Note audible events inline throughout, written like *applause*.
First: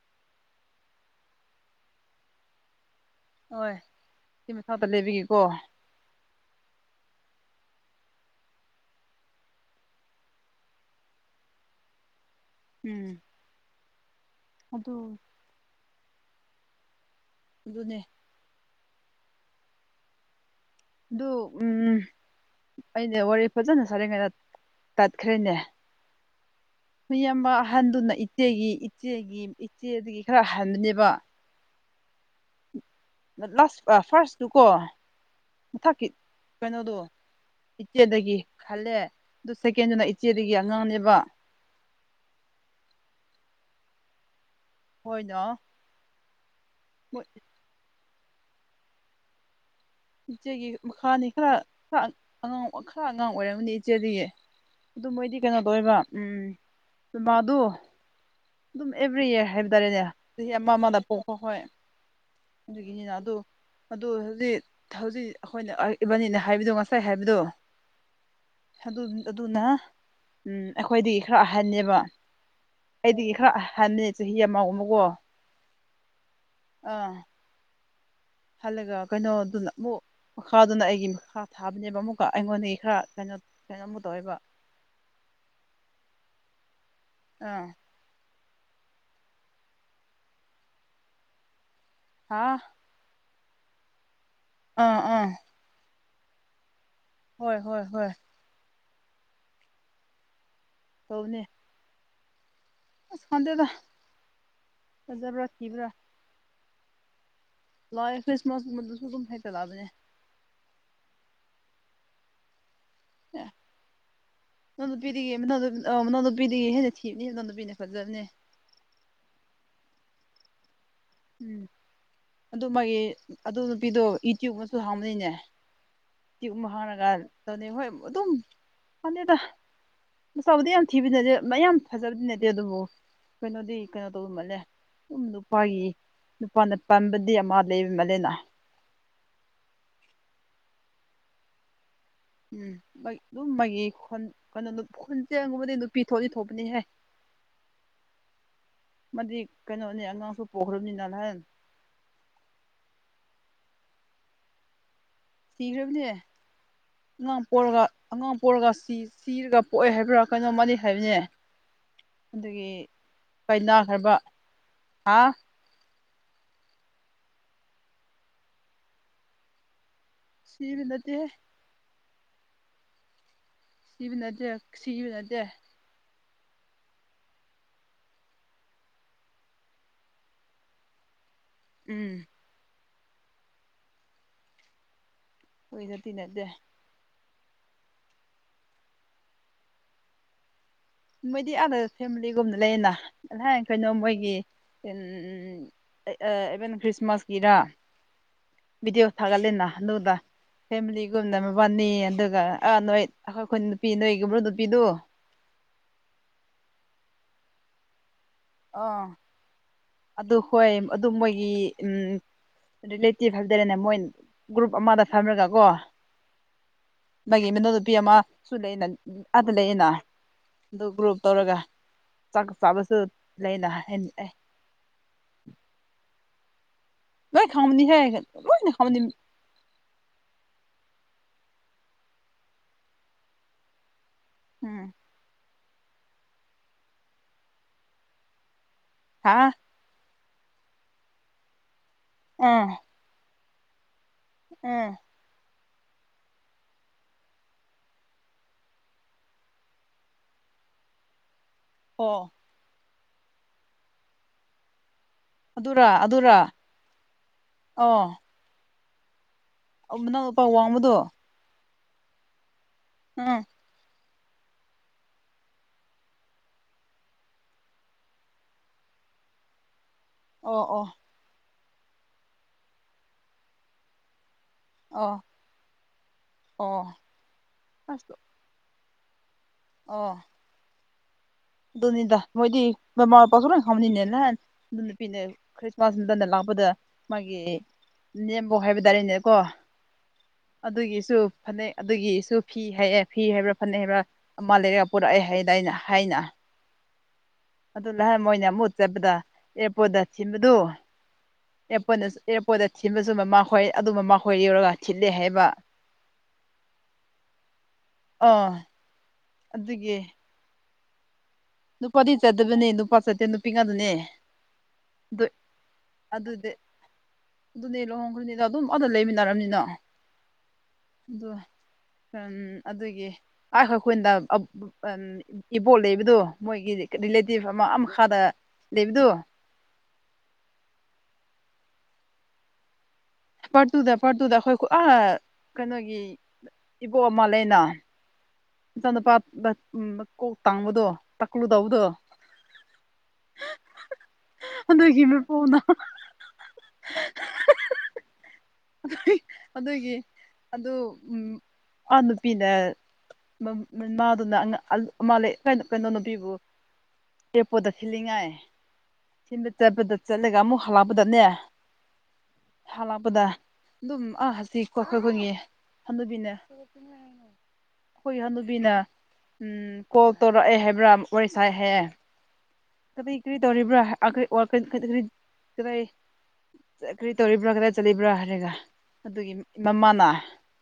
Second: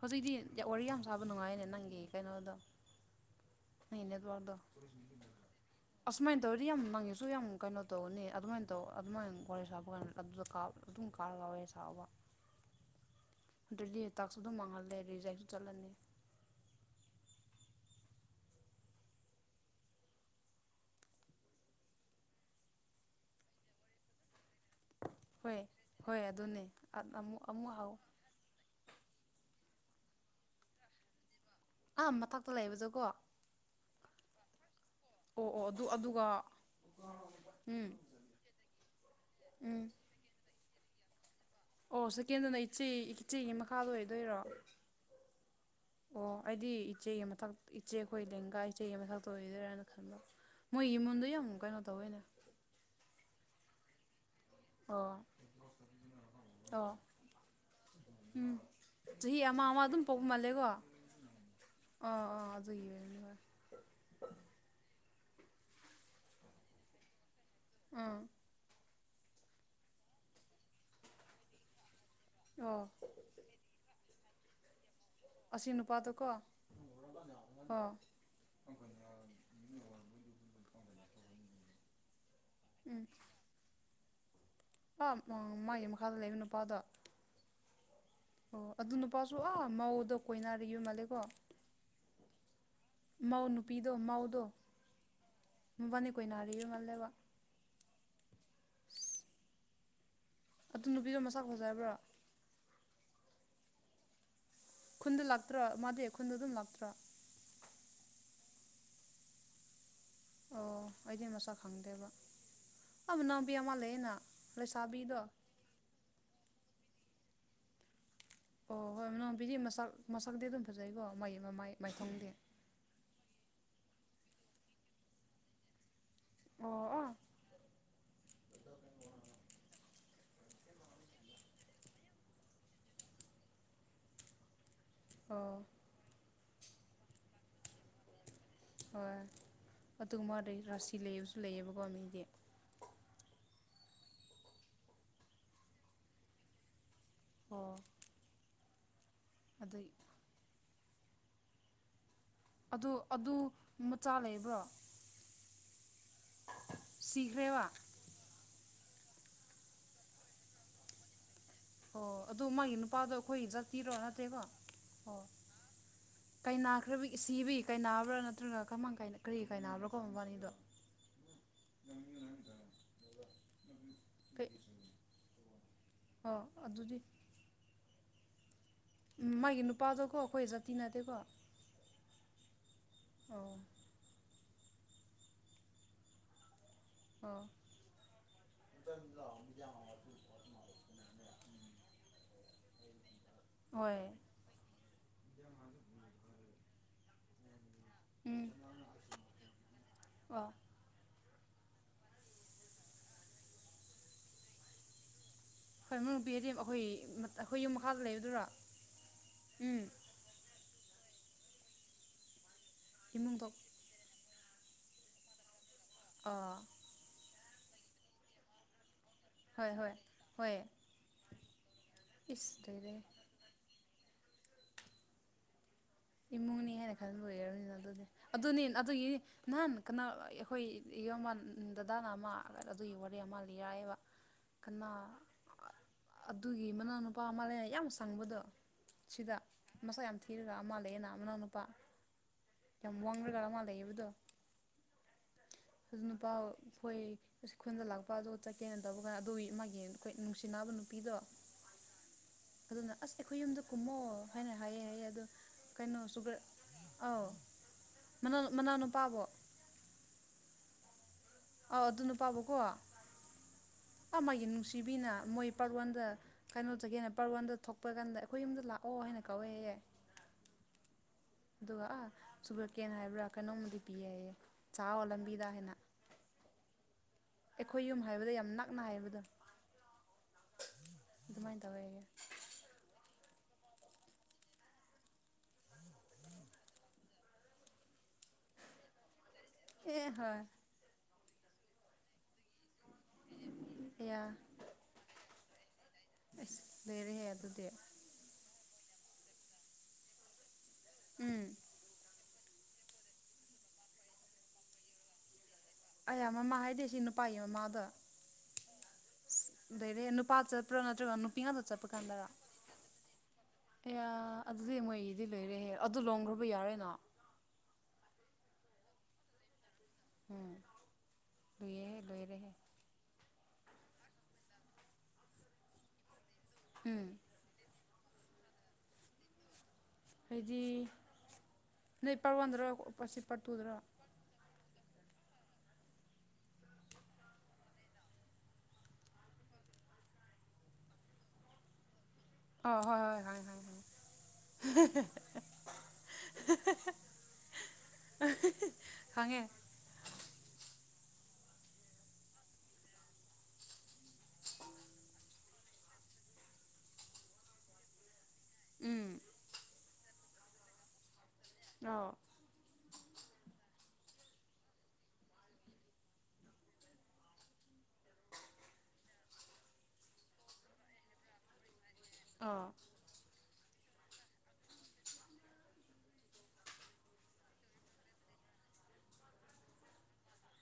ꯍꯧꯖꯤꯛꯇꯤ ꯋꯥꯔꯤ ꯌꯥꯝ ꯁꯥꯕ ꯅꯨꯡꯉꯥꯏꯅꯦ ꯅꯪꯒꯤ ꯀꯩꯅꯣꯗꯣ ꯍꯣꯏ ꯅꯪꯒꯤ ꯁꯤ ꯅꯔꯣꯜꯗꯣ ꯃꯊꯛꯇ ꯂꯩꯕꯒꯤꯀꯣ ꯑꯁꯨꯃꯥꯏꯅ ꯇꯧꯔꯗꯤ ꯌꯥꯝ ꯅꯪꯉꯤꯁꯨ ꯌꯥꯝ ꯀꯩꯅꯣ ꯇꯧꯅꯤ ꯑꯗꯨꯃꯥꯏꯅ ꯇꯧ ꯑꯗꯨꯃꯥꯏꯅ ꯋꯥꯔꯤ ꯁꯥꯞꯄ ꯀꯥꯟꯗ ꯑꯗꯨꯗ ꯀꯥꯞ ꯑꯗꯨꯝ ꯀꯥꯔꯒꯥꯎꯋꯦ ꯁꯥꯎꯕ ꯎꯝ ꯗꯦꯜꯂꯤ ꯇꯥꯛꯁꯨ ꯑꯗꯨꯝ ꯑꯗꯨ ꯃꯥꯡꯍꯜꯂꯦ ꯔꯤꯖꯦꯛꯁꯨ ꯆꯠꯂꯅꯤ ꯑꯗꯨꯅꯦ ꯑꯗꯨ ꯎꯝ ꯑꯩꯅ ꯋꯥꯔꯤ ꯐꯖꯅ ꯁꯥꯔꯦꯡꯉꯩꯗ ꯇꯠꯈ꯭ꯔꯦꯅꯦ ꯍꯣꯏ ꯍꯣꯏ ꯑꯗꯨꯅꯦ ꯑꯃꯨꯛ ꯃꯤꯌꯥꯝꯕ ꯑꯃꯨꯛ ꯍꯥꯎ ꯑꯍꯟꯗꯨꯅ ꯏꯆꯦꯒꯤ ꯏꯆꯦꯒꯤ ꯏꯆꯦꯗꯒꯤ ꯈꯔ ꯍꯟꯕꯅꯦꯕ ꯑꯥ ꯃꯊꯛꯇ ꯂꯩꯕꯗꯨꯀꯣ ꯂꯥꯁ ꯑꯥ ꯐꯥꯔꯁ ꯇꯨ ꯀꯣ ꯑꯣ ꯑꯗꯨ ꯃꯊꯛꯀꯤ ꯑꯗꯨꯒ ꯀꯩꯅꯣꯗꯨ ꯎꯝ ꯏꯆꯦꯗꯒꯤ ꯍꯜꯂꯦ ꯑꯗꯨ ꯎꯝ ꯁꯦꯀꯦꯟꯗꯨꯅ ꯏꯆꯦꯗꯒꯤ ꯑꯉꯥꯡꯅꯦꯕ ꯑꯣ ꯁꯀꯦꯟꯗꯨꯅ ꯏꯆꯦ ꯏꯆꯦꯒꯤ ꯃꯈꯥ ꯑꯣꯏꯗꯣꯏꯔꯣ ꯍꯣꯏꯅꯣ ꯑꯣ ꯑꯩꯗꯤ ꯏꯆꯦꯒꯤ ꯃꯊꯛ ꯏꯆꯦ ꯑꯩꯈꯣꯏ ꯂꯦꯡꯒꯥ ꯏꯆꯦꯒꯤ ꯃꯊꯛꯇ ꯑꯣꯏꯗꯣꯏꯔꯥꯅ ꯍꯂꯣ ꯏꯆꯦꯒꯤ ꯃꯣꯢ ꯌꯨꯝꯂꯣꯝꯗ ꯃꯈꯥꯅꯤ ꯌꯥꯝ ꯈꯔ ꯀꯩꯅꯣ ꯈꯔ ꯇꯧꯌꯦꯅ ꯑꯉꯥꯡ ꯈꯔ ꯑꯉꯥꯡ ꯑꯣꯏꯔꯝꯒꯅꯤ ꯏꯆꯦꯗꯒꯤ ꯑꯗꯨ ꯑꯣ ꯃꯣꯏꯗꯤ ꯀꯩꯅꯣ ꯇꯧꯋꯦꯕ ꯎꯝ ꯑꯣ ꯎꯝ ꯃꯗꯨ ꯎꯝ ꯑꯗꯨꯝ ꯑꯦꯚ꯭ꯔꯤ ꯆꯍꯤ ꯏꯌꯥꯔ ꯑꯃ ꯍꯥꯏꯕ ꯑꯃ ꯇꯥꯔꯦꯅꯦ ꯑꯗꯨꯝ ꯄꯣꯛꯄ ꯆꯍꯤ ꯃꯥꯜꯂꯦꯀꯣ ꯑꯃ ꯑꯃꯗ ꯄꯣꯛꯄ ꯍꯣꯏ ꯑꯥ ꯑꯥ ꯑꯗꯨꯒꯤ ꯑꯗꯨꯒꯤꯅꯤꯅ ꯑꯗꯨ ꯑꯣꯢꯔꯝꯅꯤ ꯍꯣꯢ ꯑꯗꯨ ꯑꯣꯢꯔꯗꯤ ꯍꯧꯖꯤꯛ ꯍꯧꯖꯤꯛ ꯑꯩꯈꯣꯏꯅ ꯏꯕꯥꯅꯤꯅ ꯍꯥꯏꯕꯗꯨ ꯉꯁꯥꯏ ꯍꯥꯏꯕꯗꯨ ꯑꯥ ꯑꯗꯨꯅ ꯎꯝ ꯑꯩꯈꯣꯏꯗꯤꯒꯤ ꯈꯔ ꯑꯍꯟꯅꯦꯕ ꯑꯣ ꯑꯩꯗꯒꯤ ꯈꯔ ꯑꯍꯟꯅꯦ ꯆꯍꯤ ꯑꯃ ꯑꯃꯀꯣ ꯑꯁꯤ ꯅꯨꯄꯥꯗꯨ ꯀꯣ ꯑꯥ ꯍꯜꯂꯒ ꯀꯩꯅꯣꯗꯨꯅ ꯑꯃꯨꯛ ꯃꯈꯥꯗꯨꯅ ꯑꯩꯒꯤ ꯃꯈꯥ ꯊꯥꯕꯅꯦꯕ ꯑꯃꯨꯛ ꯀꯣ ꯑꯩꯉꯣꯟꯗꯒꯤ ꯈꯔ ꯎꯝ ꯀꯩꯅꯣ ꯀꯩꯅꯣꯝꯃꯨ ꯇꯧꯋꯦꯕ ꯑꯥ ꯃꯥ ꯃꯥꯒꯤ ꯃꯈꯥꯗ ꯂꯩꯕ ꯅꯨꯄꯥꯗꯣ ꯑꯥ ꯑꯣ ꯑꯗꯨ ꯅꯨꯄꯥꯁꯨ ꯑꯥ ꯃꯧꯗꯣ ꯀꯣꯏꯅꯔꯤ ꯃꯥꯜꯂꯦꯀꯣ ꯍꯥ ꯃꯧ ꯅꯨꯄꯤꯗꯣ ꯃꯧꯗꯣ ꯑꯥ ꯑꯥ ꯃꯕꯥꯅꯤ ꯀꯣꯏꯅꯥꯔꯤꯕ ꯃꯥꯜꯂꯦꯕ ꯍꯣꯏ ꯍꯣꯏ ꯍꯣꯏ ꯑꯗꯨ ꯅꯨꯄꯤꯗꯣ ꯇꯧꯕꯅꯦ ꯃꯁꯛ ꯐꯖꯔꯕ꯭ꯔꯥ ꯑꯁ ꯈꯡꯗꯦꯗ ꯈꯨꯟꯗ ꯂꯥꯛꯇ꯭ꯔꯣ ꯃꯥꯗꯤ ꯈꯨꯟꯗꯣ ꯑꯗꯨꯝ ꯂꯥꯛꯇ꯭ꯔꯣ ꯂꯥꯛꯑꯦ ꯈ꯭ꯔꯤꯁꯃꯥꯁ ꯃꯇꯝ ꯒꯨꯝꯕꯗ ꯍꯦꯛꯇ ꯂꯥꯛꯕꯅꯤ ꯑꯣ ꯑꯩꯗꯤ ꯃꯁꯛ ꯈꯪꯗꯦꯕ ꯑꯥ ꯑꯦ ꯃꯅꯥꯎꯕꯤ ꯑꯃ ꯂꯩꯅ ꯂꯩꯁꯥꯕꯤꯗꯣ ꯑꯧ ꯃꯅꯥꯎ ꯅꯨꯄꯤꯗꯒꯤ ꯍꯦꯟꯅ ꯊꯤꯕꯅꯤ ꯃꯅꯥꯎ ꯅꯨꯄꯤꯅ ꯐꯖꯕꯅꯦ ꯑꯣ ꯍꯣꯏ ꯃꯅꯥꯎꯕꯤꯗꯤ ꯃꯁꯛ ꯃꯁꯛꯇꯤ ꯑꯗꯨꯝ ꯐꯖꯩꯀꯣ ꯃꯩ ꯎꯝ ꯃꯥꯏ ꯃꯥꯏꯊꯣꯡꯗꯤ ꯑꯗꯨ ꯃꯥꯒꯤ ꯑꯗꯨ ꯅꯨꯄꯤꯗꯣ ꯏꯇ꯭ꯌꯨꯕ ꯑꯃꯁꯨ ꯍꯥꯡꯕꯅꯤꯅꯦ ꯇꯨꯕ ꯑꯃ ꯑꯣ ꯍꯥꯡꯉꯒ ꯑꯣ ꯇꯧꯅꯤ ꯍꯣꯏ ꯑꯗꯨꯝ ꯈꯪꯗꯦꯗ ꯃꯁꯛꯕꯨꯗꯤ ꯌꯥꯝ ꯊꯤꯕ ꯅꯠꯇꯦ ꯃꯌꯥꯝ ꯐꯖꯕꯗꯤ ꯅꯠꯇꯦ ꯑꯗꯨꯕꯨ ꯀꯩꯅꯣꯗꯤ ꯀꯩꯅꯣ ꯇꯧꯕ ꯃꯜꯂꯦ ꯑꯗꯨꯝ ꯑꯣ ꯅꯨꯄꯥꯒꯤ ꯅꯨꯄꯥꯅ ꯄꯥꯟꯕꯗꯤ ꯑꯃ ꯂꯩꯕ ꯃꯥꯜꯂꯦꯅ ꯍꯣꯏ ꯑꯗꯨꯒ ꯃꯥꯗꯣ ꯔꯥꯁꯤ ꯂꯩꯕꯁꯨ ꯂꯩꯌꯦꯕꯀꯣ ꯃꯤꯗꯤ ꯎꯝ ꯍꯣꯢ ꯑꯗꯨꯝ ꯃꯥꯒꯤ ꯈꯣꯟ ꯀꯩꯅꯣ ꯈꯨꯟꯖꯒꯨꯝꯕꯗꯤ ꯅꯨꯄꯤ ꯊꯣꯛꯂꯗꯤ ꯊꯣꯛꯄꯅꯤꯍꯦ ꯑꯣ ꯃꯥꯗꯤ ꯑꯗꯨꯏ ꯀꯩꯅꯣꯅꯤ ꯑꯉꯥꯡꯁꯨ ꯄꯣꯛꯈ꯭ꯔꯕꯅꯤꯅ ꯅꯍꯥꯟ ꯑꯗꯨ ꯑꯗꯨ ꯃꯆꯥ ꯂꯩꯕ꯭ꯔꯣ ꯁꯤꯈ꯭ꯔꯕꯅꯤ ꯑꯉꯥꯡ ꯁꯤꯈ꯭ꯔꯦꯕ ꯄꯣꯛꯂꯒ ꯑꯉꯥꯡ ꯄꯣꯛꯔꯒ ꯁꯤ ꯁꯤꯔꯒ ꯄꯣꯛꯑꯦ ꯍꯥꯏꯕ꯭ꯔꯥ ꯀꯩꯅꯣ ꯃꯥꯗꯤ ꯍꯥꯏꯕꯅꯦ꯫ ꯑꯣ ꯑꯗꯨ ꯃꯥꯒꯤ ꯑꯗꯨꯒꯤ ꯅꯨꯄꯥꯗꯣ ꯑꯩꯈꯣꯏ ꯖꯥꯇꯤꯔꯣ ꯀꯥꯏꯅꯈ꯭ꯔꯕ ꯅꯠꯇꯦꯀꯣ ꯑꯣ ꯍꯥ ꯀꯥꯏ ꯅꯥꯈ꯭ꯔꯕꯤ ꯁꯤꯕꯤ ꯀꯩ ꯅꯥꯕ꯭ꯔꯥ ꯅꯠꯇ꯭ꯔꯒ ꯀꯃꯥꯡ ꯀꯔꯤ ꯀꯥꯏ ꯅꯥꯕ꯭ꯔꯥ ꯀꯣ ꯃꯕꯥꯅꯤꯗꯣ ꯁꯤꯕ ꯅꯠ ꯇꯦꯍꯦ ꯁꯤꯕ ꯅꯠꯇꯦ ꯀꯩ ꯁꯤꯕ ꯅꯠꯇꯦ ꯑꯣ ꯑꯗꯨꯗꯤ ꯎꯝ ꯃꯥꯒꯤ ꯅꯨꯄꯥꯗꯣꯀꯣ ꯑꯩꯈꯣꯏ ꯖꯥꯇꯤ ꯅꯠꯇꯦꯀꯣ ꯎꯝ ꯑꯣ ꯅꯣꯏꯒ ꯇꯤꯅꯗꯦ ꯑ *unintelligible* ꯃꯣꯏꯗꯤ ꯑꯥꯗ ꯐꯦꯃꯤꯂꯤꯒꯨꯝꯅ ꯂꯩꯌꯦꯅ ꯀꯩꯅꯣ ꯍꯣꯏ ꯃꯣꯏꯒꯤ ꯏꯚꯦꯟ ꯈ꯭ꯔꯤꯁꯃꯥꯁꯀꯤꯔ ꯎꯝ ꯕꯤꯗꯤꯑꯣ ꯊꯥꯒꯠꯂꯦꯅ ꯅꯨꯗ ꯑꯣ ꯐꯦꯃꯤꯂꯤꯒꯨꯝꯅ ꯃꯕꯥꯅꯤ ꯑꯗꯨꯒ ꯑꯥ ꯅꯣꯏ ꯑꯩꯈꯣꯏꯈꯨꯟ ꯅꯨꯄꯤ ꯅꯣꯏꯒꯨꯝꯕ ꯅꯨꯄꯤꯗꯨ *unintelligible* ꯑꯈꯣꯏ ꯑꯈꯣꯏ ꯌꯨꯝ ꯃꯈꯥꯗ ꯂꯩꯕꯗꯨꯔꯣ? ꯑ ꯎꯝ ꯑꯗꯨ ꯍꯣꯏ ꯑꯗꯨ ꯃꯣꯏꯒꯤ ꯎꯝ ꯏꯃꯨꯡ ꯔꯤꯂꯦꯇꯤꯚ ꯊꯣꯛ ꯍꯥꯏꯗꯔꯦꯅꯦ ꯃꯣꯏ ꯒ꯭ꯔꯨꯞ ꯑꯃꯗ ꯐꯝꯔꯒ ꯀꯣ ꯑꯥ ꯃꯥꯒꯤ ꯃꯣ ꯅꯨꯄꯤ ꯑꯃ ꯁꯨ ꯂꯩꯅ ꯑꯥꯗ ꯍꯣꯏ ꯂꯩꯅ ꯍꯣꯏ ꯍꯣꯏ ꯑꯗꯨ ꯒ꯭ꯔꯨꯞ ꯇꯧꯔꯒ ꯆꯥꯛ ꯏꯁ ꯂꯩꯔꯦ ꯆꯥꯕꯁꯨ ꯂꯩꯅ ꯑꯦ ꯏꯃꯨꯡꯅꯤ ꯍꯥꯏꯅ ꯈꯟꯕ ꯂꯣꯏ ꯑꯣꯏꯔꯕꯅꯤꯅ ꯈꯪꯕꯅꯤꯍꯦ ꯑꯗꯨꯗꯤ ꯑꯗꯨꯅꯤ ꯂꯣꯏꯅ ꯈꯪꯕꯅꯤ ꯑꯗꯨꯒꯤ ꯅꯍꯥꯟ ꯀꯅꯥ ꯑꯩꯈꯣꯏ ꯏꯌꯥꯝꯕ ꯗꯗꯥꯅ ꯑꯃ ꯑꯗꯨꯒꯤ ꯋꯥꯔꯤ ꯑꯃ ꯂꯤꯔꯛꯑꯦꯕ꯫ *inaudible* ꯀꯅꯥ ꯑꯗꯨꯒꯤ ꯃꯅꯥꯎꯅꯨꯄꯥ ꯑꯃ ꯂꯩ ꯌꯥꯝ ꯁꯪꯕꯗꯣ ꯍꯥ ꯁꯤꯗ ꯃꯁꯛ ꯌꯥꯝ ꯊꯤꯔꯒ ꯑꯃ ꯂꯩꯑꯦꯅ ꯃꯅꯥꯎ ꯅꯨꯨꯄꯥ꯫ ꯑ ꯋꯥꯡꯔꯒ ꯑꯃ ꯂꯩꯕꯗꯣ ꯎꯝ ꯑꯗꯨ ꯅꯨꯄꯥꯥ ꯈꯣꯏ ꯈꯨꯟꯗ ꯂꯥꯛꯄꯗꯣ ꯆꯠꯀꯦꯅ ꯇꯧꯕ ꯀꯥꯟ ꯑꯗꯨꯒꯤ ꯃꯥꯒꯤ ꯑꯩꯈꯣꯏ ꯅꯨꯡꯁꯤꯅꯕ ꯅꯨꯄꯤꯗꯣ ꯑꯣ ꯑꯗꯨꯅ ꯑꯁ ꯑꯩꯈꯣꯏ ꯌꯨꯝꯗ ꯀꯨꯝꯃꯣ ꯍꯥꯏꯅ ꯍꯥꯏꯌꯦ ꯍꯥꯏꯌꯦ ꯑꯗꯣ ꯑꯗꯨꯔꯥ ꯀꯩꯅꯣ ꯁꯨ ꯑꯗꯨꯔꯥ ꯑꯧ ꯃꯅꯥꯎꯅꯨꯄꯥꯕꯣ ꯑ ꯃꯅꯥꯎꯄꯥꯎ ꯋꯥꯡꯕꯗꯣ ꯑꯥꯎ ꯑꯗꯨꯅ ꯄꯥꯕꯀꯣ ꯎꯝ ꯃꯥꯒꯤ ꯅꯨꯡꯁꯤꯕꯤꯅ ꯃꯣꯏ ꯄꯔꯋꯥꯟꯗ ꯀꯩꯅꯣ ꯆꯒꯦꯅ ꯄꯔꯋꯥꯟꯗ ꯊꯣꯛꯄ ꯀꯥꯟꯗ ꯑꯩꯈꯣꯏ ꯌꯨꯝꯗ ꯂꯥꯛꯑꯣ ꯍꯥꯏꯅ ꯀꯧꯋꯦ ꯍꯥꯏꯌꯦ ꯫ ꯑꯣ ꯑꯣ ꯑꯗꯨꯒ ꯑꯥ ꯁꯨꯒꯔꯀꯦꯟ ꯍꯥꯏꯕ꯭ꯔꯥ ꯀꯩꯅꯣꯝꯃꯗꯤ ꯄꯤꯌꯦ ꯍꯥꯏꯌꯦ ꯆꯥꯎ ꯑꯣ ꯂꯝꯕꯤꯗ ꯍꯥꯏꯅ꯫ ꯑꯣ ꯑꯩꯈꯣꯏ ꯌꯨꯝ ꯑꯁ ꯍꯥꯏꯕꯗ ꯌꯥꯝ ꯅꯛꯅ ꯍꯥꯏꯕꯗꯣ ꯑꯣ *unintelligible* ꯇꯧꯋꯦ ꯍꯥꯏꯌꯦ ꯗꯨꯅꯤꯗ ꯃꯣꯏꯗꯤ ꯃꯃꯥ ꯃꯄꯥꯁꯨ ꯂꯣꯏꯅ ꯈꯪꯕꯅꯤꯅꯦ ꯅꯍꯥꯟ ꯗꯨ ꯅꯨꯄꯤꯅ ꯈ꯭ꯔꯤꯁꯃꯥꯁ *unintelligible* ꯂꯥꯛꯄꯗ ꯃꯥꯒꯤ ꯅꯦꯝꯕꯣꯛ ꯍꯥꯏꯕ ꯇꯥꯔꯦꯅꯦ ꯀꯣ꯫ ꯑꯦ ꯍꯣꯏ꯫ ꯑꯗꯨꯒꯤꯁꯨ ꯐꯅꯦꯛ ꯑꯗꯨꯒꯤꯁꯨ ꯐꯤ ꯍꯥꯏꯌꯦ꯫ ꯐꯤ ꯍꯥꯏꯕ꯭ꯔꯥ ꯐꯅꯦꯛ ꯍꯥꯏꯕ꯭ꯔꯥ ꯑꯌꯥ ꯑꯃ ꯂꯩꯔꯒ ꯄꯨꯔꯛꯑꯦ ꯍꯥꯏꯌꯦꯗꯥꯏꯅ ꯍꯥꯏꯅ꯫ ꯑꯁ ꯂꯩꯔꯦꯍꯦ ꯑꯗꯨꯗꯤ꯫ *unintelligible* ꯃꯣꯏꯅ ꯑꯃꯨꯛ ꯆꯠꯄꯗ ꯑꯦꯔꯄꯣꯔꯠꯇ ꯊꯤꯟꯕꯗꯨ꯫ ꯎꯝ꯫ ꯑꯦꯔꯄꯣꯠꯅ ꯑꯦꯔꯄꯣꯠꯇ ꯊꯤꯟꯕꯁꯨ ꯃꯃꯥ ꯈꯣꯏ ꯑꯗꯨ ꯃꯃꯥꯈꯣꯏ ꯌꯥꯎꯔꯒ ꯊꯤꯜꯂꯦ ꯍꯥꯏꯌꯦꯕ꯫ ꯑꯌꯥ ꯃꯃꯥ ꯍꯥꯏꯗꯤ ꯁꯤ ꯅꯨꯄꯥꯥꯒꯤ ꯃꯃꯥꯗꯣ꯫ ꯑ꯫ ꯑꯁ ꯂꯩꯔꯦꯍꯦ ꯅꯨꯄꯥ ꯆꯠꯄ꯭ꯔ ꯅꯠꯇ꯭ꯔꯒ ꯅꯨꯄꯤ ꯉꯥꯛꯇ ꯆꯠꯄ ꯅꯨꯄꯥꯗꯤ ꯀꯥꯟꯗꯔ ꯆꯠꯇꯕꯅꯦ ꯅꯨꯄꯥ ꯆꯠꯇꯦ ꯅꯨꯄꯤ ꯉꯥꯛꯇꯅꯦ ꯑꯌꯥ ꯑꯗꯨꯗꯤ ꯃꯣꯏꯒꯤꯗꯤ ꯑꯗꯨ ꯂꯣꯏꯔꯦꯍꯦ ꯑꯗꯨ ꯂꯨꯍꯣꯡꯈ꯭ꯔꯕ ꯑꯗꯨꯗꯤ ꯌꯥꯔꯦꯅ꯫ ꯑꯗꯨꯅꯦ ꯂꯨꯍꯣꯡꯈ꯭ꯔꯅꯤꯗ ꯑꯗꯨꯝ ꯑꯥꯗ ꯂꯩꯃꯤꯟꯅꯔꯝꯅꯤꯅ꯫ ꯎꯝ ꯑꯗꯨ ꯂꯣꯏꯔꯦꯍꯦ ꯑꯝ ꯂꯣꯏꯔꯦꯍꯦ ꯑꯗꯨꯒꯤ꯫ ꯑꯥꯏ ꯑꯩꯈꯣꯏꯅꯗ ꯑ-ꯑꯝ ꯏꯕꯣꯛ ꯂꯩꯕꯗꯣ ꯃꯣꯏꯒꯤ ꯎꯝ ꯀ-ꯔꯤꯂꯦ ꯇꯤꯚ ꯑꯃ ꯑꯥ ꯃꯈꯥꯗ ꯂꯩꯕꯗꯣ꯫ ꯍꯥꯏꯗꯤ ꯅꯣꯏ ꯄꯥꯔꯠ ꯋꯥꯟꯗ꯭ꯔ꯫ ꯄꯥꯔꯠ ꯇꯨꯗ ꯄꯥꯔꯠ ꯇꯨꯗ ꯑꯩꯈꯣꯏ ꯈꯨ-ꯑꯥ ꯀꯩꯅꯣꯒꯤ ꯏꯕꯣꯛ ꯑꯃ ꯂꯩꯌꯦꯅ꯫ ꯃꯆꯥꯅꯨꯨꯄꯥ ꯗ-ꯎꯝ ꯀꯣꯛ ꯇꯥꯡꯕꯗꯣ ꯇꯛꯀ꯭ꯂꯨ ꯇꯧꯕꯗꯣ꯫ ꯑ ꯍꯣꯏ ꯍꯣꯏ ꯑꯗꯨꯒꯤ ꯃꯄꯨꯅ *unintelligible* *unintelligible* ꯈꯪꯉꯦ꯫ ꯑꯗꯨꯒꯤ꯫ ꯑꯗꯨ ꯎꯝ-ꯑꯥ ꯅꯨꯄꯤꯅ꯫ ꯃ-ꯃꯃꯥꯗꯨꯅ ꯑꯉ-ꯑ ꯑꯃ ꯂꯩ ꯀꯩ-ꯀꯩꯅꯣ ꯅꯨꯄꯤꯕꯨ꯫ ꯑꯦꯔꯄꯣꯔꯠꯇ ꯊꯤꯜꯂꯤꯉꯥꯏ꯫ ꯎꯝ꯫ ꯊꯤꯟꯕ ꯆꯠꯄꯗ ꯆꯠꯂꯒ ꯑꯃꯨꯛ ꯍꯜꯂꯛꯄꯗꯅꯦ꯫ ꯑꯣ꯫ ꯍꯥꯂꯛꯄꯗ ꯑꯗꯨꯝ ꯑ ꯍꯁꯤ *unintelligible* ꯈꯣꯏꯒꯤ ꯍꯅꯨꯕꯤꯅ꯫ ꯑꯩꯈꯣꯏꯒꯤ ꯍꯅꯨꯕꯤꯅ ꯎꯝ ꯀꯣꯜ ꯇꯧꯔꯛꯑꯦ ꯍꯥꯏꯕ꯭ꯔꯥ ꯋꯥꯔꯤ ꯁꯥꯏ ꯍꯥꯏꯌꯦ꯫ ꯑꯣ꯫ ꯀꯔꯤ ꯀꯔꯤ ꯇꯧꯔꯤꯕ꯭ꯔꯥ *unintelligible* ꯀꯗꯥꯏ ꯀꯔꯤ ꯇꯧꯔꯤꯕ꯭ꯔꯥ ꯀꯗꯥꯏ ꯆꯠꯂꯤꯕ꯭ꯔꯥ ꯍꯥꯏꯔꯒ ꯑꯗꯨꯒꯤ ꯃꯃꯥꯅ꯫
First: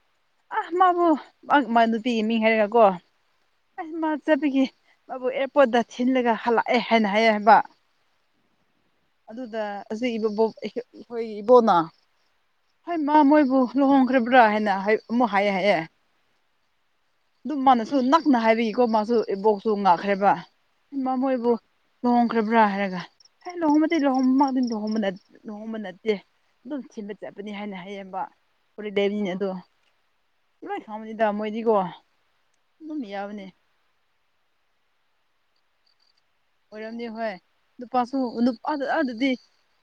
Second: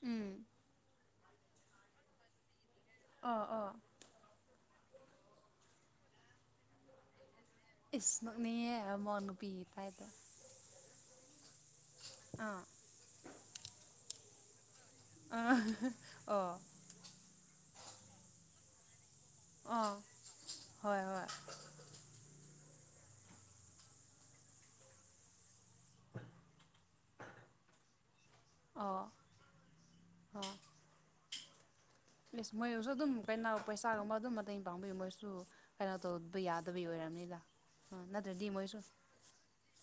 ꯎꯝ꯫ ꯑ ꯃꯥꯕꯨ ꯑ ꯃꯥ ꯅꯨꯄꯤꯒꯤ ꯃꯤꯡ ꯍꯥꯏꯔꯒ ꯀꯣ꯫ ꯑ ꯑ꯫ ꯃꯥ ꯆꯠꯄꯒꯤ ꯃꯥꯕꯨ ꯑꯦꯔꯄꯣꯔꯠꯇ ꯊꯤꯜꯂꯒ ꯍꯜꯂꯛꯑꯦ ꯍꯥꯏꯅ ꯍꯥꯏꯌꯦ ꯍꯥꯏꯕ꯫ ꯏꯁ ꯅꯣꯛꯅꯤꯡꯉꯦ ꯑꯃ ꯑꯗꯨꯗ ꯅꯨꯄꯤꯒꯤ ꯑꯁꯤ ꯇꯥꯏꯞꯇ ꯕꯕꯣꯛ ꯑꯩꯈꯣ-ꯑꯩꯈꯣꯏ ꯏꯕꯣꯛꯅ꯫ ꯑꯥ꯫ ꯍꯩꯃꯥ ꯃꯣꯏꯕꯨ ꯂꯨꯍꯣꯡꯈ꯭ꯔꯕ꯭ꯔꯥ ꯍꯥꯏꯅ ꯍꯥꯏ ꯑ ꯑꯣ꯫ ꯑꯗꯨꯝ ꯃꯥꯅꯁꯨ ꯅꯛꯅ ꯍꯥꯏꯕꯤꯀꯣ ꯃꯥꯁꯨ ꯏꯕꯣꯛꯁꯨ ꯑꯥ ꯉꯛꯈ꯭ꯔꯦꯕ ꯍꯣꯏ ꯏꯃꯥ ꯍꯣꯏ ꯃꯣꯏꯕꯨ ꯂꯨꯍꯣꯡꯈ꯭ꯔꯕ꯭ꯔꯥ ꯍꯥꯏꯔꯒ ꯍꯥꯏ ꯂꯨꯍꯣꯡꯕꯗꯤ ꯂꯨꯍꯣꯡ ꯃꯥꯗꯤ ꯂꯨꯍꯣꯡꯕ ꯅꯠ ꯂꯨꯍꯣꯡꯕ ꯅꯠꯇꯦ ꯑꯗꯨꯝ ꯊꯤꯟꯕ ꯆꯠꯄꯅꯦ ꯍꯥꯏꯅ ꯍꯥꯏꯌꯦꯕ꯫ ꯑꯣ ꯍꯣꯂꯤꯗꯦꯅꯤ ꯑꯗꯣ ꯑꯣ ꯂꯣꯏ ꯈꯡꯉꯝꯃꯅꯤꯗ ꯃꯣꯏꯗꯤꯒꯣ ꯏꯁ ꯃꯣꯏꯁꯨ ꯑꯗꯨꯝ ꯀꯩꯅꯣ ꯄꯩꯁꯥꯒꯨꯝꯕ ꯑꯗꯨꯝ ꯃꯇꯦꯡ ꯄꯥꯡꯕꯤ ꯃꯣꯏꯁꯨ ꯀꯩꯅꯣ ꯇꯧꯕ ꯌꯥꯗꯕꯒꯤ ꯑꯣꯏꯔꯝꯅꯤ ꯑꯣꯏꯔꯝꯅꯤꯗ ꯑꯥ ꯅꯠꯇ꯭ꯔꯗꯤ ꯃꯣꯏꯁꯨ ꯗꯨꯗꯤ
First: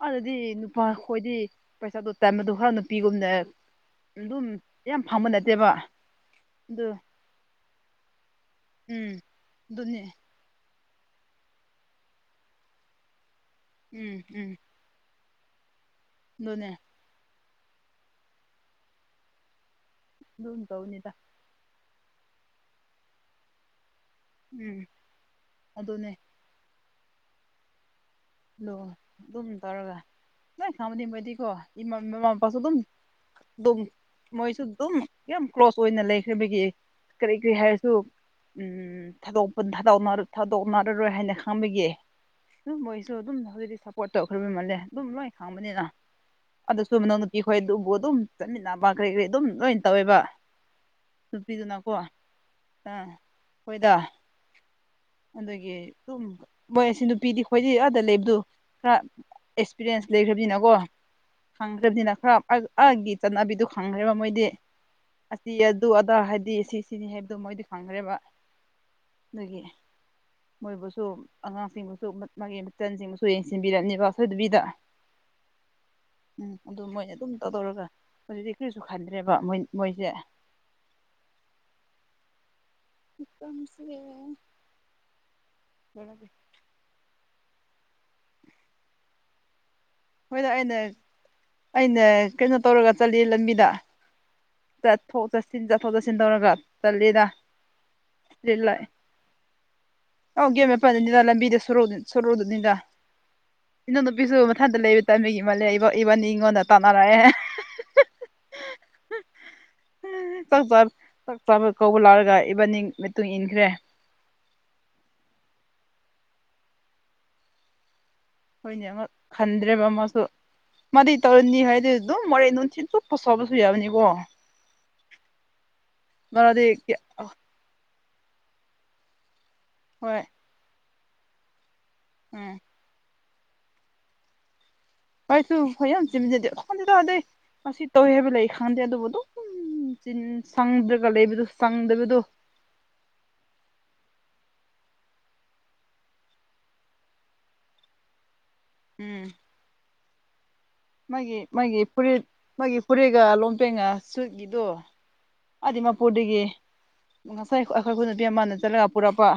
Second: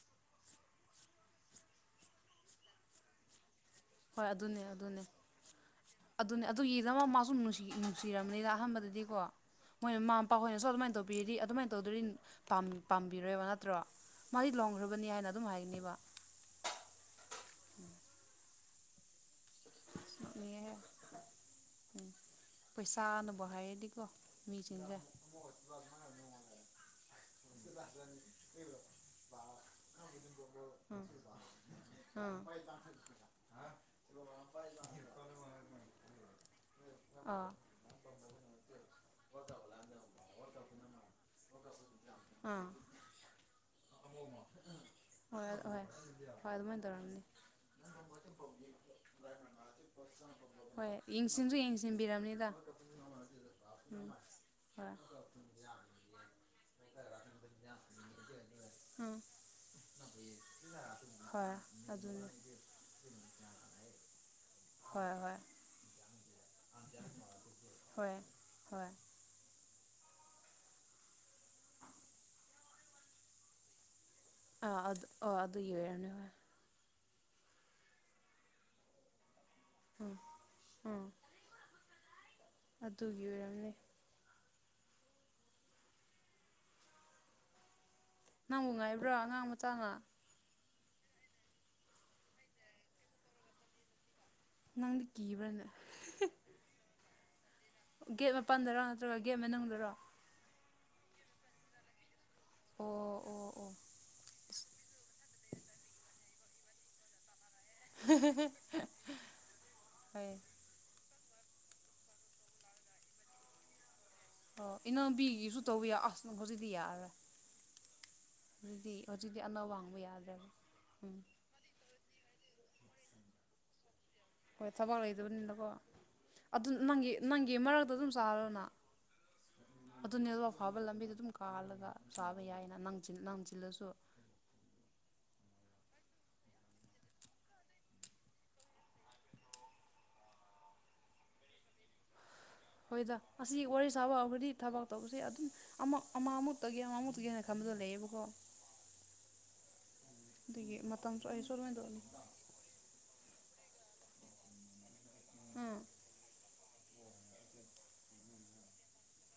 ꯑꯗꯨꯗꯤ ꯅꯨꯄꯥ ꯈꯣꯏꯗꯤ ꯄꯩꯁꯥꯗꯣ ꯇꯥꯟꯕꯗꯣ ꯈꯔ ꯅꯨꯄꯤꯒꯨꯝꯅ ꯍꯣꯏ ꯑꯗꯨꯝ ꯑꯗꯨꯅꯦ ꯑꯗꯨꯅꯦ ꯌꯥꯝ ꯐꯪꯕ ꯅꯠꯇꯦꯕ ꯑꯗꯨꯅꯦ ꯑꯗꯨ ꯑꯗꯨꯒꯤꯗꯃꯛ ꯃꯥꯁꯨ ꯅꯨꯡꯁꯤ ꯅꯨꯡꯁꯤꯔꯝꯅꯤꯗ ꯎꯝ ꯑꯍꯥꯟꯕꯗꯗꯤꯀꯣ ꯃꯣꯏ ꯑꯗꯨꯅꯦ ꯃꯃꯥ ꯄꯥꯍꯣꯏꯅꯁꯨ ꯑꯗꯨꯃꯥꯏꯅ ꯇꯧꯕꯤꯔꯤ ꯑꯗꯨꯃꯥꯏꯅ ꯇꯧꯗꯔ꯭ꯗꯤ ꯄꯥꯝ ꯄꯥꯝꯕꯤꯔꯣꯏꯕ ꯅꯠ ꯇ꯭ꯔꯣ ꯎꯝ ꯃꯥꯗꯤ ꯂꯨꯍꯣꯡꯈ꯭ꯔꯕꯅꯦ ꯍꯥꯏꯅ ꯑꯗꯨꯝ ꯍꯥꯏꯒꯅꯤꯕ ꯗꯨꯅꯦ ꯑꯗꯨꯝ ꯅꯣꯛꯅꯦꯍꯦ ꯇꯧꯅꯤꯗ ꯎꯝ ꯄꯩꯁꯥꯅꯕꯨ ꯍꯥꯏꯔꯗꯤꯀꯣ ꯎꯝ ꯃꯤꯁꯤꯡꯁꯦ ꯑꯗꯨꯅꯦ ꯑꯗꯣ ꯑꯗꯨꯝ ꯇꯧꯔꯒ ꯂꯣꯏ ꯈꯪꯕꯗꯤ ꯃꯣꯏꯗꯤꯀꯣ *unintelligible* ꯗꯨꯝ ꯃꯣꯏꯁꯨ ꯗꯨꯝ ꯌꯥꯝ ꯀ꯭ꯂꯣꯁ ꯑꯣꯏꯅ ꯂꯩꯈ꯭ꯔꯕꯒꯤ ꯀꯔꯤ ꯑꯥ ꯀꯔꯤ ꯍꯥꯏꯔꯁꯨ ꯎꯝ ꯊꯥꯗꯣꯛꯄ ꯊꯥꯗꯣꯛꯅ ꯊꯥꯗꯣꯛꯅꯔꯔꯣꯏ ꯍꯥꯏꯅ ꯈꯪꯕꯒꯤ ꯑꯥ ꯗꯨꯝ ꯃꯣꯏꯁ ꯑꯗꯨꯝ ꯍꯧꯖꯤꯛꯇꯤ ꯁꯞꯄꯣꯔꯠ ꯇꯧꯈ꯭ꯔꯕ ꯃꯜꯂꯦ ꯑꯗꯨꯝ ꯂꯣꯏ ꯍꯣꯏ ꯈꯪꯕꯅꯤꯅ ꯍꯣꯏ ꯍꯣꯏ ꯑꯗꯨꯃꯥꯏꯅ ꯑꯗꯨꯁꯨ ꯇꯧꯔꯝꯅꯤ ꯑꯩꯈꯣꯏ ꯑꯗꯨꯕꯨ ꯑꯗꯨꯝ ꯆꯠꯃꯤꯟꯅꯕ ꯀꯔꯤ ꯀꯔꯤ ꯑꯗꯨꯝ ꯂꯣꯏ ꯇꯧꯋꯦꯕ ꯍꯣꯏ ꯌꯦꯡꯁꯤꯟꯁꯨ ꯅꯨꯄꯤꯗꯨꯅꯀꯣ ꯌꯦꯡꯁꯤꯟꯕꯤꯔꯕꯅꯤꯗ ꯑꯥ ꯍꯣꯏꯗ ꯎꯝ ꯍꯣꯏ꯫ ꯑꯗꯨꯒꯤ ꯑꯗꯨꯝ ꯃꯣꯏ ꯑꯁꯤ ꯅꯨꯄꯤꯗꯤ ꯈꯣꯏꯗꯤ ꯑꯥꯗ ꯂꯩꯕꯗꯨ ꯈꯔ ꯑꯦꯁ ꯎꯝ ꯑꯦꯛꯁꯄꯤꯔꯤꯌꯦꯟꯁ ꯂꯩꯈ꯭ꯔꯕꯅꯤꯅꯀꯣ ꯍꯣꯏ ꯈꯪꯈ꯭ꯔꯕꯅꯤꯅ ꯑꯗꯨꯅꯦ ꯈꯔ ꯑ ꯑꯥꯒꯤ ꯆꯠꯅꯕꯤꯗꯣ ꯈꯪꯈ꯭ꯔꯦꯕ ꯃꯣꯏꯗꯤ ꯍꯣꯏ ꯍꯣꯏ ꯑꯁꯤ ꯑꯗꯨ ꯑꯗꯥ ꯍꯥꯏꯕꯗꯤ ꯁꯤ ꯁꯤꯅꯤ ꯍꯥꯏꯕꯗꯨ ꯃꯣꯏꯗꯤ ꯍꯣꯏ ꯈꯪꯈ꯭ꯔꯦꯕ ꯍꯣꯏ ꯑꯗꯒꯤ ꯃꯣꯏꯕꯨꯁꯨ ꯑꯉꯥꯡꯁꯤꯡꯕꯨꯁꯨ ꯃꯥꯒꯤ ꯃꯆꯟꯁꯤꯡꯕꯨꯁꯨ ꯌꯦꯡꯁꯤꯟꯕꯤꯔꯅꯤꯕ ꯐꯨꯗꯕꯤꯗ ꯑꯥ ꯑꯗꯨ ꯑꯣ ꯑꯗꯨꯒꯤ ꯑꯣꯏꯔꯝꯅꯤ ꯍꯣꯏ ꯎꯝ ꯑꯗꯨ ꯃꯣꯏꯅ ꯑꯗꯨꯝ ꯇꯧꯗꯧꯔꯒ ꯍꯨꯖꯤꯛꯗꯤ ꯀꯔꯤꯁꯨ ꯈꯟꯗ꯭ꯔꯦꯕ ꯃꯣꯏ ꯃꯣꯏꯁꯦ ꯎꯝ ꯎꯝ ꯑꯗꯨꯒꯤ ꯑꯣꯏꯔꯝꯅꯤ *unintelligible* ꯅꯪꯕꯨ ꯉꯥꯏꯕ꯭ꯔꯥ ꯑꯉꯥꯡ ꯃꯆꯥꯅ ꯍꯣꯏꯗ ꯑꯩꯅ ꯑꯩꯅ ꯀꯩꯅꯣ ꯇꯧꯔꯒ ꯆꯠꯂꯤ ꯂꯝꯕꯤꯗ ꯅꯪꯗꯤ ꯆꯠꯊꯣꯛ ꯆꯠꯁꯤꯟ ꯀꯤꯕ꯭ꯔꯅꯦ ꯆꯠꯊꯣꯛ ꯆꯠꯁꯤꯟ ꯇꯧꯔꯒ ꯆꯠꯂꯤꯗ ꯒꯦꯠ ꯏꯁꯇ꯭ꯔꯤꯠ ꯃꯥꯄꯟꯗꯔꯣ ꯂꯥꯏꯠ ꯅꯠꯇ꯭ꯔꯒ ꯒꯦꯠ ꯃꯅꯨꯡꯗꯔꯣ ꯑꯧ ꯒꯦꯠ ꯃꯄꯥꯟꯗꯅꯤꯗ ꯂꯝꯕꯤꯗ ꯁꯨꯔꯣ ꯁꯨꯔꯣꯛꯗꯅꯤꯗ ꯑꯣ ꯑꯣ ꯑꯣ ꯏꯅꯥꯎꯅꯨꯄꯤꯁꯨ ꯃꯊꯟꯇ ꯑꯁ ꯂꯩꯕ ꯇꯟꯕꯒꯤ ꯃꯥꯜꯂꯦ ꯏꯕ ꯏꯕꯅꯤ ꯏꯪꯉꯣꯟꯅ ꯇꯅꯥꯔꯛꯑꯦ *inaudible* ꯆꯥꯛ ꯆꯥ ꯆꯥꯛ ꯆꯥꯕ ꯀꯧꯕ ꯂꯥꯛꯔꯒ ꯏꯕꯥꯅꯤꯡ ꯃꯇꯨꯡ ꯏꯟꯈ꯭ꯔꯦ ꯑꯣ ꯏꯅꯥꯎꯕꯤꯒꯤꯁꯨ ꯇꯧꯕꯤꯌꯣ ꯑꯁ ꯍꯧꯖꯤꯛꯇꯤ ꯌꯥꯔꯦ ꯍꯣꯏꯅꯦ ꯑꯃꯨꯛ ꯈꯟꯗ꯭ꯔꯦꯕ ꯃꯥꯁꯨ ꯃꯥꯗꯤ ꯎꯝ ꯇꯧꯔ ꯍꯤꯟꯗꯤ ꯍꯩꯔꯗꯤ ꯗꯨꯝ ꯃꯣꯔꯦꯟ ꯅꯨꯡꯊꯤꯟ ꯆꯨꯞꯄ ꯁꯣꯜꯂꯁꯨ ꯌꯥꯕꯅꯤꯀꯣ ꯍꯣꯏ ꯊꯕꯛ ꯂꯩꯗꯕꯅꯤꯅꯀꯣ ꯃꯥꯗꯤ ꯑꯗꯨ ꯅꯪꯒꯤ ꯅꯪꯒꯤ ꯃꯔꯛ ꯑꯗꯨꯝ ꯆꯥꯔꯣꯅ ꯍꯣꯏ ꯑꯗꯨꯅꯤ ꯑꯗꯨ ꯑꯐꯥꯎꯕ ꯂꯝꯕꯤꯗ ꯑꯗꯨꯝ ꯀꯥꯜꯂꯒ ꯆꯥꯕ ꯎꯝ ꯌꯥꯏꯅ ꯅꯪ ꯆꯤꯟ ꯅꯪ ꯆꯤꯜꯂꯁꯨ ꯑꯩꯁꯨ ꯍꯣꯏ ꯌꯥꯝ ꯆꯤꯟꯖꯗꯦ ꯈꯣꯟꯗꯦꯗ ꯑꯗꯩ ꯉꯁꯤ ꯇꯧꯋꯦ ꯍꯥꯏꯕ ꯂꯩ ꯈꯪꯗꯦ ꯑꯗꯨꯕꯨ ꯑꯗꯨꯝ ꯆꯤꯟ ꯁꯪꯗ꯭ꯔꯒ ꯂꯩꯕꯗꯨ ꯁꯪꯗꯕꯗꯨ ꯍꯣꯏꯗ ꯑꯁꯤ ꯋꯥꯔꯤ ꯁꯥꯕ ꯍꯧꯈ꯭ꯔꯗꯤ ꯊꯕꯛ ꯇꯧꯕꯁꯤ ꯑꯗꯨꯝ ꯑꯃ ꯑꯃ ꯑꯃꯨꯛ ꯇꯧꯒꯤ ꯑꯃ ꯑꯃꯨꯛ ꯇꯧꯒꯤꯅ ꯊꯝꯕꯗꯣ ꯂꯩꯌꯦꯕꯀꯣ ꯎꯝ ꯗꯨꯒꯤ *unintelligible* ꯃꯥꯒꯤ ꯃꯥꯒꯤ ꯐꯨꯔꯤꯠ ꯃꯥꯒꯤ ꯐꯨꯔꯤꯠꯒ ꯂꯣꯡꯄꯦꯟꯒ ꯁꯨꯠꯒꯤꯗꯣ ꯎꯝ *unintelligible* ꯄꯨꯔꯗꯒꯤ ꯉꯁꯥꯏ ꯑꯩꯈꯣꯏꯈꯣꯏ ꯅꯨꯄꯤ ꯑꯃꯅ ꯆꯠꯂꯒ ꯄꯨꯔꯛꯄ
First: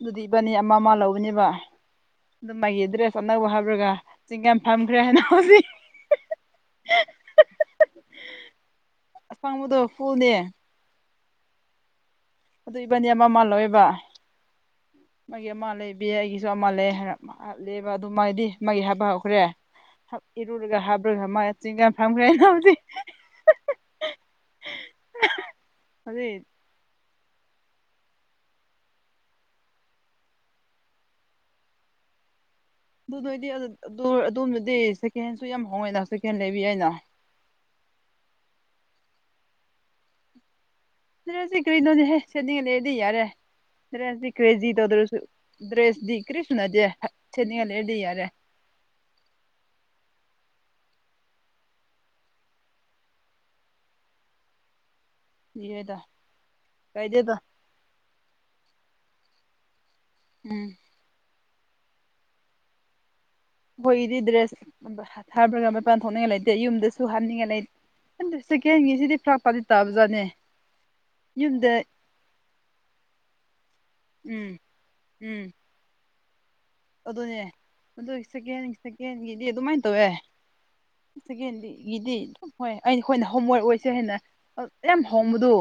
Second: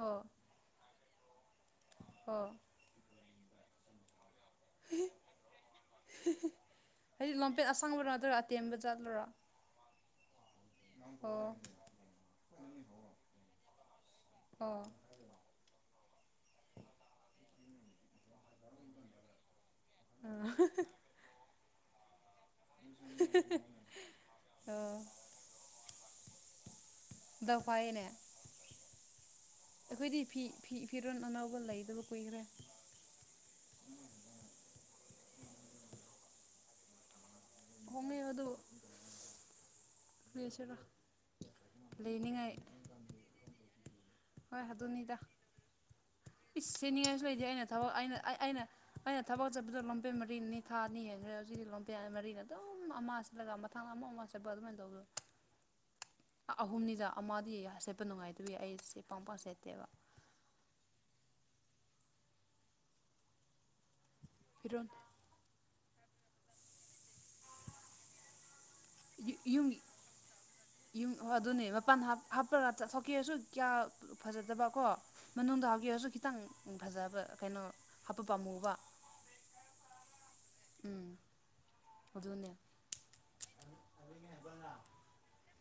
ꯑꯣ ꯏꯕꯥꯅꯤ ꯑꯃ ꯑꯃ ꯂꯧꯕꯅꯦꯕ ꯑꯣ ꯑꯗꯨ ꯃꯥꯒꯤ ꯑꯦꯗ꯭ꯔꯦꯁ ꯑꯅꯧꯕ ꯍꯥꯞꯔꯒ ꯆꯤꯡꯒ ꯊꯝꯗ꯭ꯔꯦ ꯍꯥꯏꯅ ꯍꯧꯁꯤ ꯍꯥꯏꯗꯤ ꯂꯣꯡꯄꯦꯟ ꯑꯁꯥꯡꯕꯔꯣ ꯅꯠꯇ꯭ꯔꯒ ꯑꯇꯦꯟꯕ ꯆꯠꯂꯨꯔꯣ ꯑꯁꯥꯡꯕꯗꯣ ꯐꯨꯜꯅꯦ ꯑꯣ ꯑꯗꯨ ꯏꯕꯥꯅꯤ ꯑꯃ ꯑꯃ ꯂꯧꯋꯦꯕ ꯑꯣ ꯃꯥꯒꯤ ꯑꯃ ꯂꯩꯕꯤꯌꯦ ꯑꯩꯒꯤꯁꯨ ꯑꯃ ꯂꯩꯌꯦ ꯍꯥꯏꯔꯥ ꯂꯩꯕ ꯑꯗꯨ ꯃꯥꯗꯤ ꯃꯥꯒꯤ ꯍꯥꯏꯕ ꯍꯧꯈ꯭ꯔꯦ *unintelligible* ꯏꯔꯨꯔꯨꯒꯦ ꯍꯥꯏꯕ꯭ꯔꯥ *unintelligible* ꯑꯣ ꯀꯔꯤ ꯗꯐꯥꯏꯌꯦꯅꯦ ꯑꯩꯈꯣꯏꯗꯤ ꯐꯤ ꯐꯤ ꯐꯤꯔꯣꯟ ꯑꯅꯧꯕ ꯂꯩꯗꯕ ꯀꯨꯏꯈ꯭ꯔꯦ ꯑꯗꯨ ꯅꯣꯏꯗꯤ *unintelligible* ꯑꯗꯣꯝꯗꯗꯤ ꯁꯦꯀꯦꯟꯍꯦꯟꯁꯨ ꯌꯥꯝ ꯍꯣꯡꯉꯦꯅ ꯁꯦꯀꯦꯟ ꯂꯩꯕ ꯌꯥꯏꯅ ꯍꯣꯡꯉꯦ ꯑꯗꯨ ꯀꯔꯤꯁꯤꯔꯥ ꯁꯤꯗꯗꯤ ꯀꯔꯤꯅꯨꯅꯦꯍꯦ ꯁꯦꯠꯅꯤꯡꯉꯥꯏ ꯂꯩꯔꯗꯤ ꯌꯥꯔꯦ ꯍꯨꯔꯦꯟꯗꯤ ꯍꯣꯏ ꯀꯔꯦꯖꯤꯗꯣ ꯑꯗꯨꯅꯤꯗ ꯗꯨꯁꯨ ꯗ꯭ꯔꯦꯁꯗꯤ ꯀ꯭ꯔꯤꯁꯨ ꯏꯁ ꯅꯠꯇꯦ ꯁꯦꯠꯅꯤꯡꯉꯥꯏꯁꯨ ꯂꯩꯇꯦ ꯑꯩꯅ ꯁꯦꯠꯅꯤꯡꯉꯥꯏ ꯊꯕꯛ ꯂꯩꯔꯗꯤ ꯑꯩꯅ ꯌꯥꯔꯦ ꯑꯩꯅ ꯑꯩꯅ ꯊꯕꯛ ꯆꯠꯄꯗ ꯂꯣꯡꯄꯦꯟ ꯃꯔꯤꯅꯤ ꯊꯥ ꯑꯅꯤ ꯍꯦꯟꯈ꯭ꯔꯦ ꯍꯧꯖꯤꯛꯇꯤ ꯂꯣꯡꯄꯦꯟ ꯃꯔꯤꯅꯤ ꯑꯗꯨꯝ ꯑꯃ ꯆꯠꯂꯒ ꯃꯊꯪ ꯑꯃꯨꯛ ꯑꯃ ꯁꯦꯠꯄ ꯑꯗꯨꯃꯥꯏꯅ ꯇꯧꯕꯗꯣ ꯌꯦꯗ ꯑꯍꯨꯝꯅꯤꯗ ꯀꯥꯏꯗꯦꯗ ꯑꯃꯗꯤ ꯁꯦꯠ ꯄꯥ ꯅꯨꯡꯉꯥꯏꯇꯕꯒꯤ ꯑꯩꯁꯦ ꯄꯥꯡ ꯄꯥꯛ ꯁꯦꯠꯇꯦꯕ ꯎꯝ ꯑꯩꯈꯣꯏꯒꯤꯗꯤ ꯗ꯭ꯔꯦꯁ ꯐꯤꯔꯣꯟ *unintelligible* ꯃꯄꯥꯟ ꯊꯣꯛꯅꯤꯡꯉꯥꯏ ꯂꯩꯇꯦ ꯌꯨꯝꯗꯁꯨ ꯍꯟꯅꯤꯡꯉꯥꯏ ꯂꯩ ꯈꯟꯗꯦ ꯁꯦꯀꯦꯟꯒꯤ ꯀꯤꯁꯤꯗꯤ ꯐ꯭ꯔꯥꯛ ꯐ꯭ꯔꯥꯛꯇꯤ ꯌꯨꯝꯒꯤ ꯇꯥꯕꯖꯥꯠꯅꯦ ꯌꯨꯝ ꯍꯣꯏ ꯑꯗꯨꯅꯦ ꯌꯨꯝꯗ ꯃꯄꯥꯟ ꯍꯥꯞ ꯍꯥꯞꯔꯒ ꯆꯠꯊꯣꯛꯀꯦꯁꯨ ꯀꯌꯥ ꯎꯝ ꯐꯖꯗꯕ ꯀꯣ ꯎꯝ ꯃꯅꯨꯡꯗ ꯍꯥꯞꯀꯦꯁꯨ ꯈꯤꯇꯪ ꯐꯖꯕ ꯀꯩꯅꯣ ꯍꯥꯞꯄ ꯄꯥꯝꯃꯨꯕ ꯌꯦꯟꯒꯤꯗꯤ ꯑꯗꯨꯃꯥꯏꯟ ꯇꯧꯋꯦ ꯎꯝ ꯁꯦꯀꯦꯟꯗꯤꯒꯤꯗꯤ ꯑꯗꯨꯝ ꯑꯗꯨꯅꯦ ꯍꯣꯏ ꯑꯩ ꯑꯩꯈꯣꯏꯅ ꯍꯣꯝꯋꯥꯔꯛ ꯑꯣꯏꯁꯦ ꯍꯥꯏꯅ ꯑ ꯌꯥꯝ ꯍꯣꯡꯕꯗꯨ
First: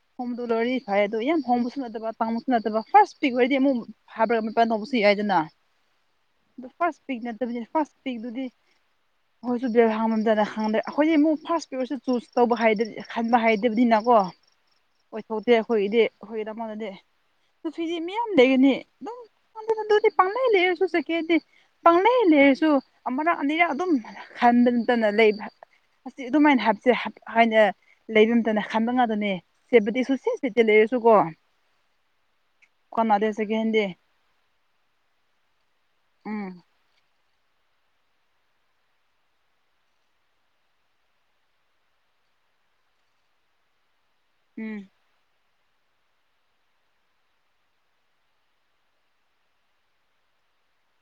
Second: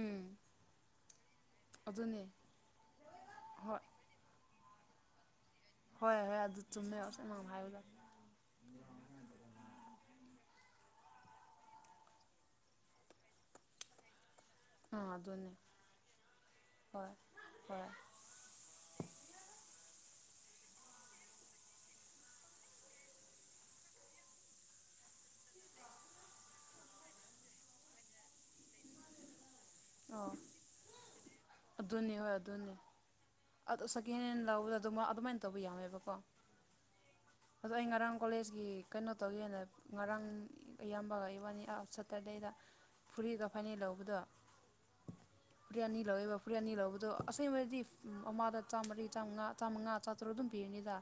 ꯎꯝ ꯍꯣꯡꯕꯗꯨ ꯂꯣꯏꯔꯗꯤ ꯐꯩ ꯑꯗꯨ ꯌꯥꯝ ꯍꯣꯡꯕꯁꯨ ꯅꯠꯇꯕ ꯑꯗꯨꯅꯦ ꯇꯥꯡꯕꯁꯨ ꯅꯠꯇꯕ ꯐꯥꯔꯁ ꯄꯤꯛ ꯑꯣꯏꯔꯗꯤ ꯑꯃꯨꯛ ꯍꯣꯏ *unintelligible* ꯃꯄꯥꯟ ꯇꯧꯕꯁꯨ ꯌꯥꯏꯗꯅ ꯍꯣꯏ ꯍꯣꯏ ꯑꯗꯨ ꯆꯨꯝꯃꯦ ꯐꯥꯔꯁ ꯄꯤꯛ ꯑꯁ ꯅꯪꯅ ꯅꯠꯇꯕꯗꯤ ꯍꯥꯏꯕꯗꯣ ꯐꯥꯔꯁ ꯄꯤꯛ ꯗꯨꯗꯤ ꯑꯩꯈꯣꯏꯁꯨ ꯕꯦꯜ ꯍꯥꯡꯉꯝꯗꯅ *unintelligible* ꯑꯩꯈꯣꯏꯗꯤ ꯑꯃꯨꯛ ꯐꯥꯔꯁ *unintelligible* ꯆꯨꯁ ꯇꯧꯕ *unintelligible* ꯈꯟꯕ ꯍꯩꯗꯕꯗꯤꯅꯀꯣ ꯑꯥ ꯑꯗꯨꯅꯦ ꯑꯣꯏꯊꯣꯛꯇꯦ ꯑꯩꯈꯣꯏꯒꯤꯗꯤ ꯑꯩꯈꯣꯏꯒꯤꯗꯃꯛꯇꯗꯤ ꯍꯣꯏ ꯍꯣꯏ *unintelligible* ꯃꯌꯥꯝ ꯂꯩꯒꯅꯤ ꯑꯗꯨꯝ ꯑꯗꯨꯗꯤ ꯄꯥꯝꯂꯩ ꯂꯩꯔꯁꯨ ꯁꯦꯀꯦꯟꯗꯤ ꯄꯪꯪꯂꯩ ꯂꯩꯔꯁꯨ ꯑꯃꯔꯛ ꯑꯅꯤꯔꯛ ꯑꯗꯨꯝ ꯍꯟꯗ ꯅꯠꯇꯅꯥ ꯂꯩꯕ ꯑꯁꯤ ꯑꯗꯨꯃꯥꯏꯅ ꯍꯥꯞꯁꯦ ꯍꯥꯏꯅ ꯂꯩꯕꯝꯗꯅ ꯈꯟꯕ ꯉꯥꯛꯇꯅꯦ꯫ ꯑꯣ ꯑꯗꯨꯅꯤ ꯍꯣꯏ ꯑꯗꯨꯅꯤ *unintelligible* ꯁꯦꯀꯦꯟ ꯍꯦꯟ ꯂꯧꯕꯗ ꯑꯗꯨ ꯑꯗꯨꯃꯥꯏꯅ ꯇꯧꯕ ꯌꯥꯋꯦꯕꯀꯣ꯫ ꯎꯝ ꯑꯗꯣ ꯑꯩ ꯉꯔꯥꯡ ꯀꯣꯂꯦꯖꯀꯤ ꯀꯩꯅꯣ ꯇꯧꯒꯦꯅ ꯉꯔꯥꯡ, ꯑꯌꯥꯝꯕꯒ ꯏꯕꯥꯟꯅꯤ ꯑꯥꯎꯠꯁꯇ ꯐꯨꯔꯤꯒ ꯐꯥꯅꯦꯛ ꯂꯧꯕꯗꯣ, ꯎꯝ ꯐꯨꯔꯤꯠ ꯑꯅꯤ ꯂꯧꯋꯦꯕ ꯐꯨꯔꯤꯠ ꯑꯅꯤ ꯂꯧꯕꯗꯣ ꯑꯁꯦꯡꯕꯗꯤ ꯑꯃꯗ ꯆꯥꯝꯃꯔꯤ ꯆꯥꯝꯃꯉꯥ ꯆꯥꯝꯃꯉꯥ ꯆꯥꯇ꯭ꯔꯨꯛ ꯑꯗꯨꯝ ꯄꯤꯒꯅꯤꯗ꯫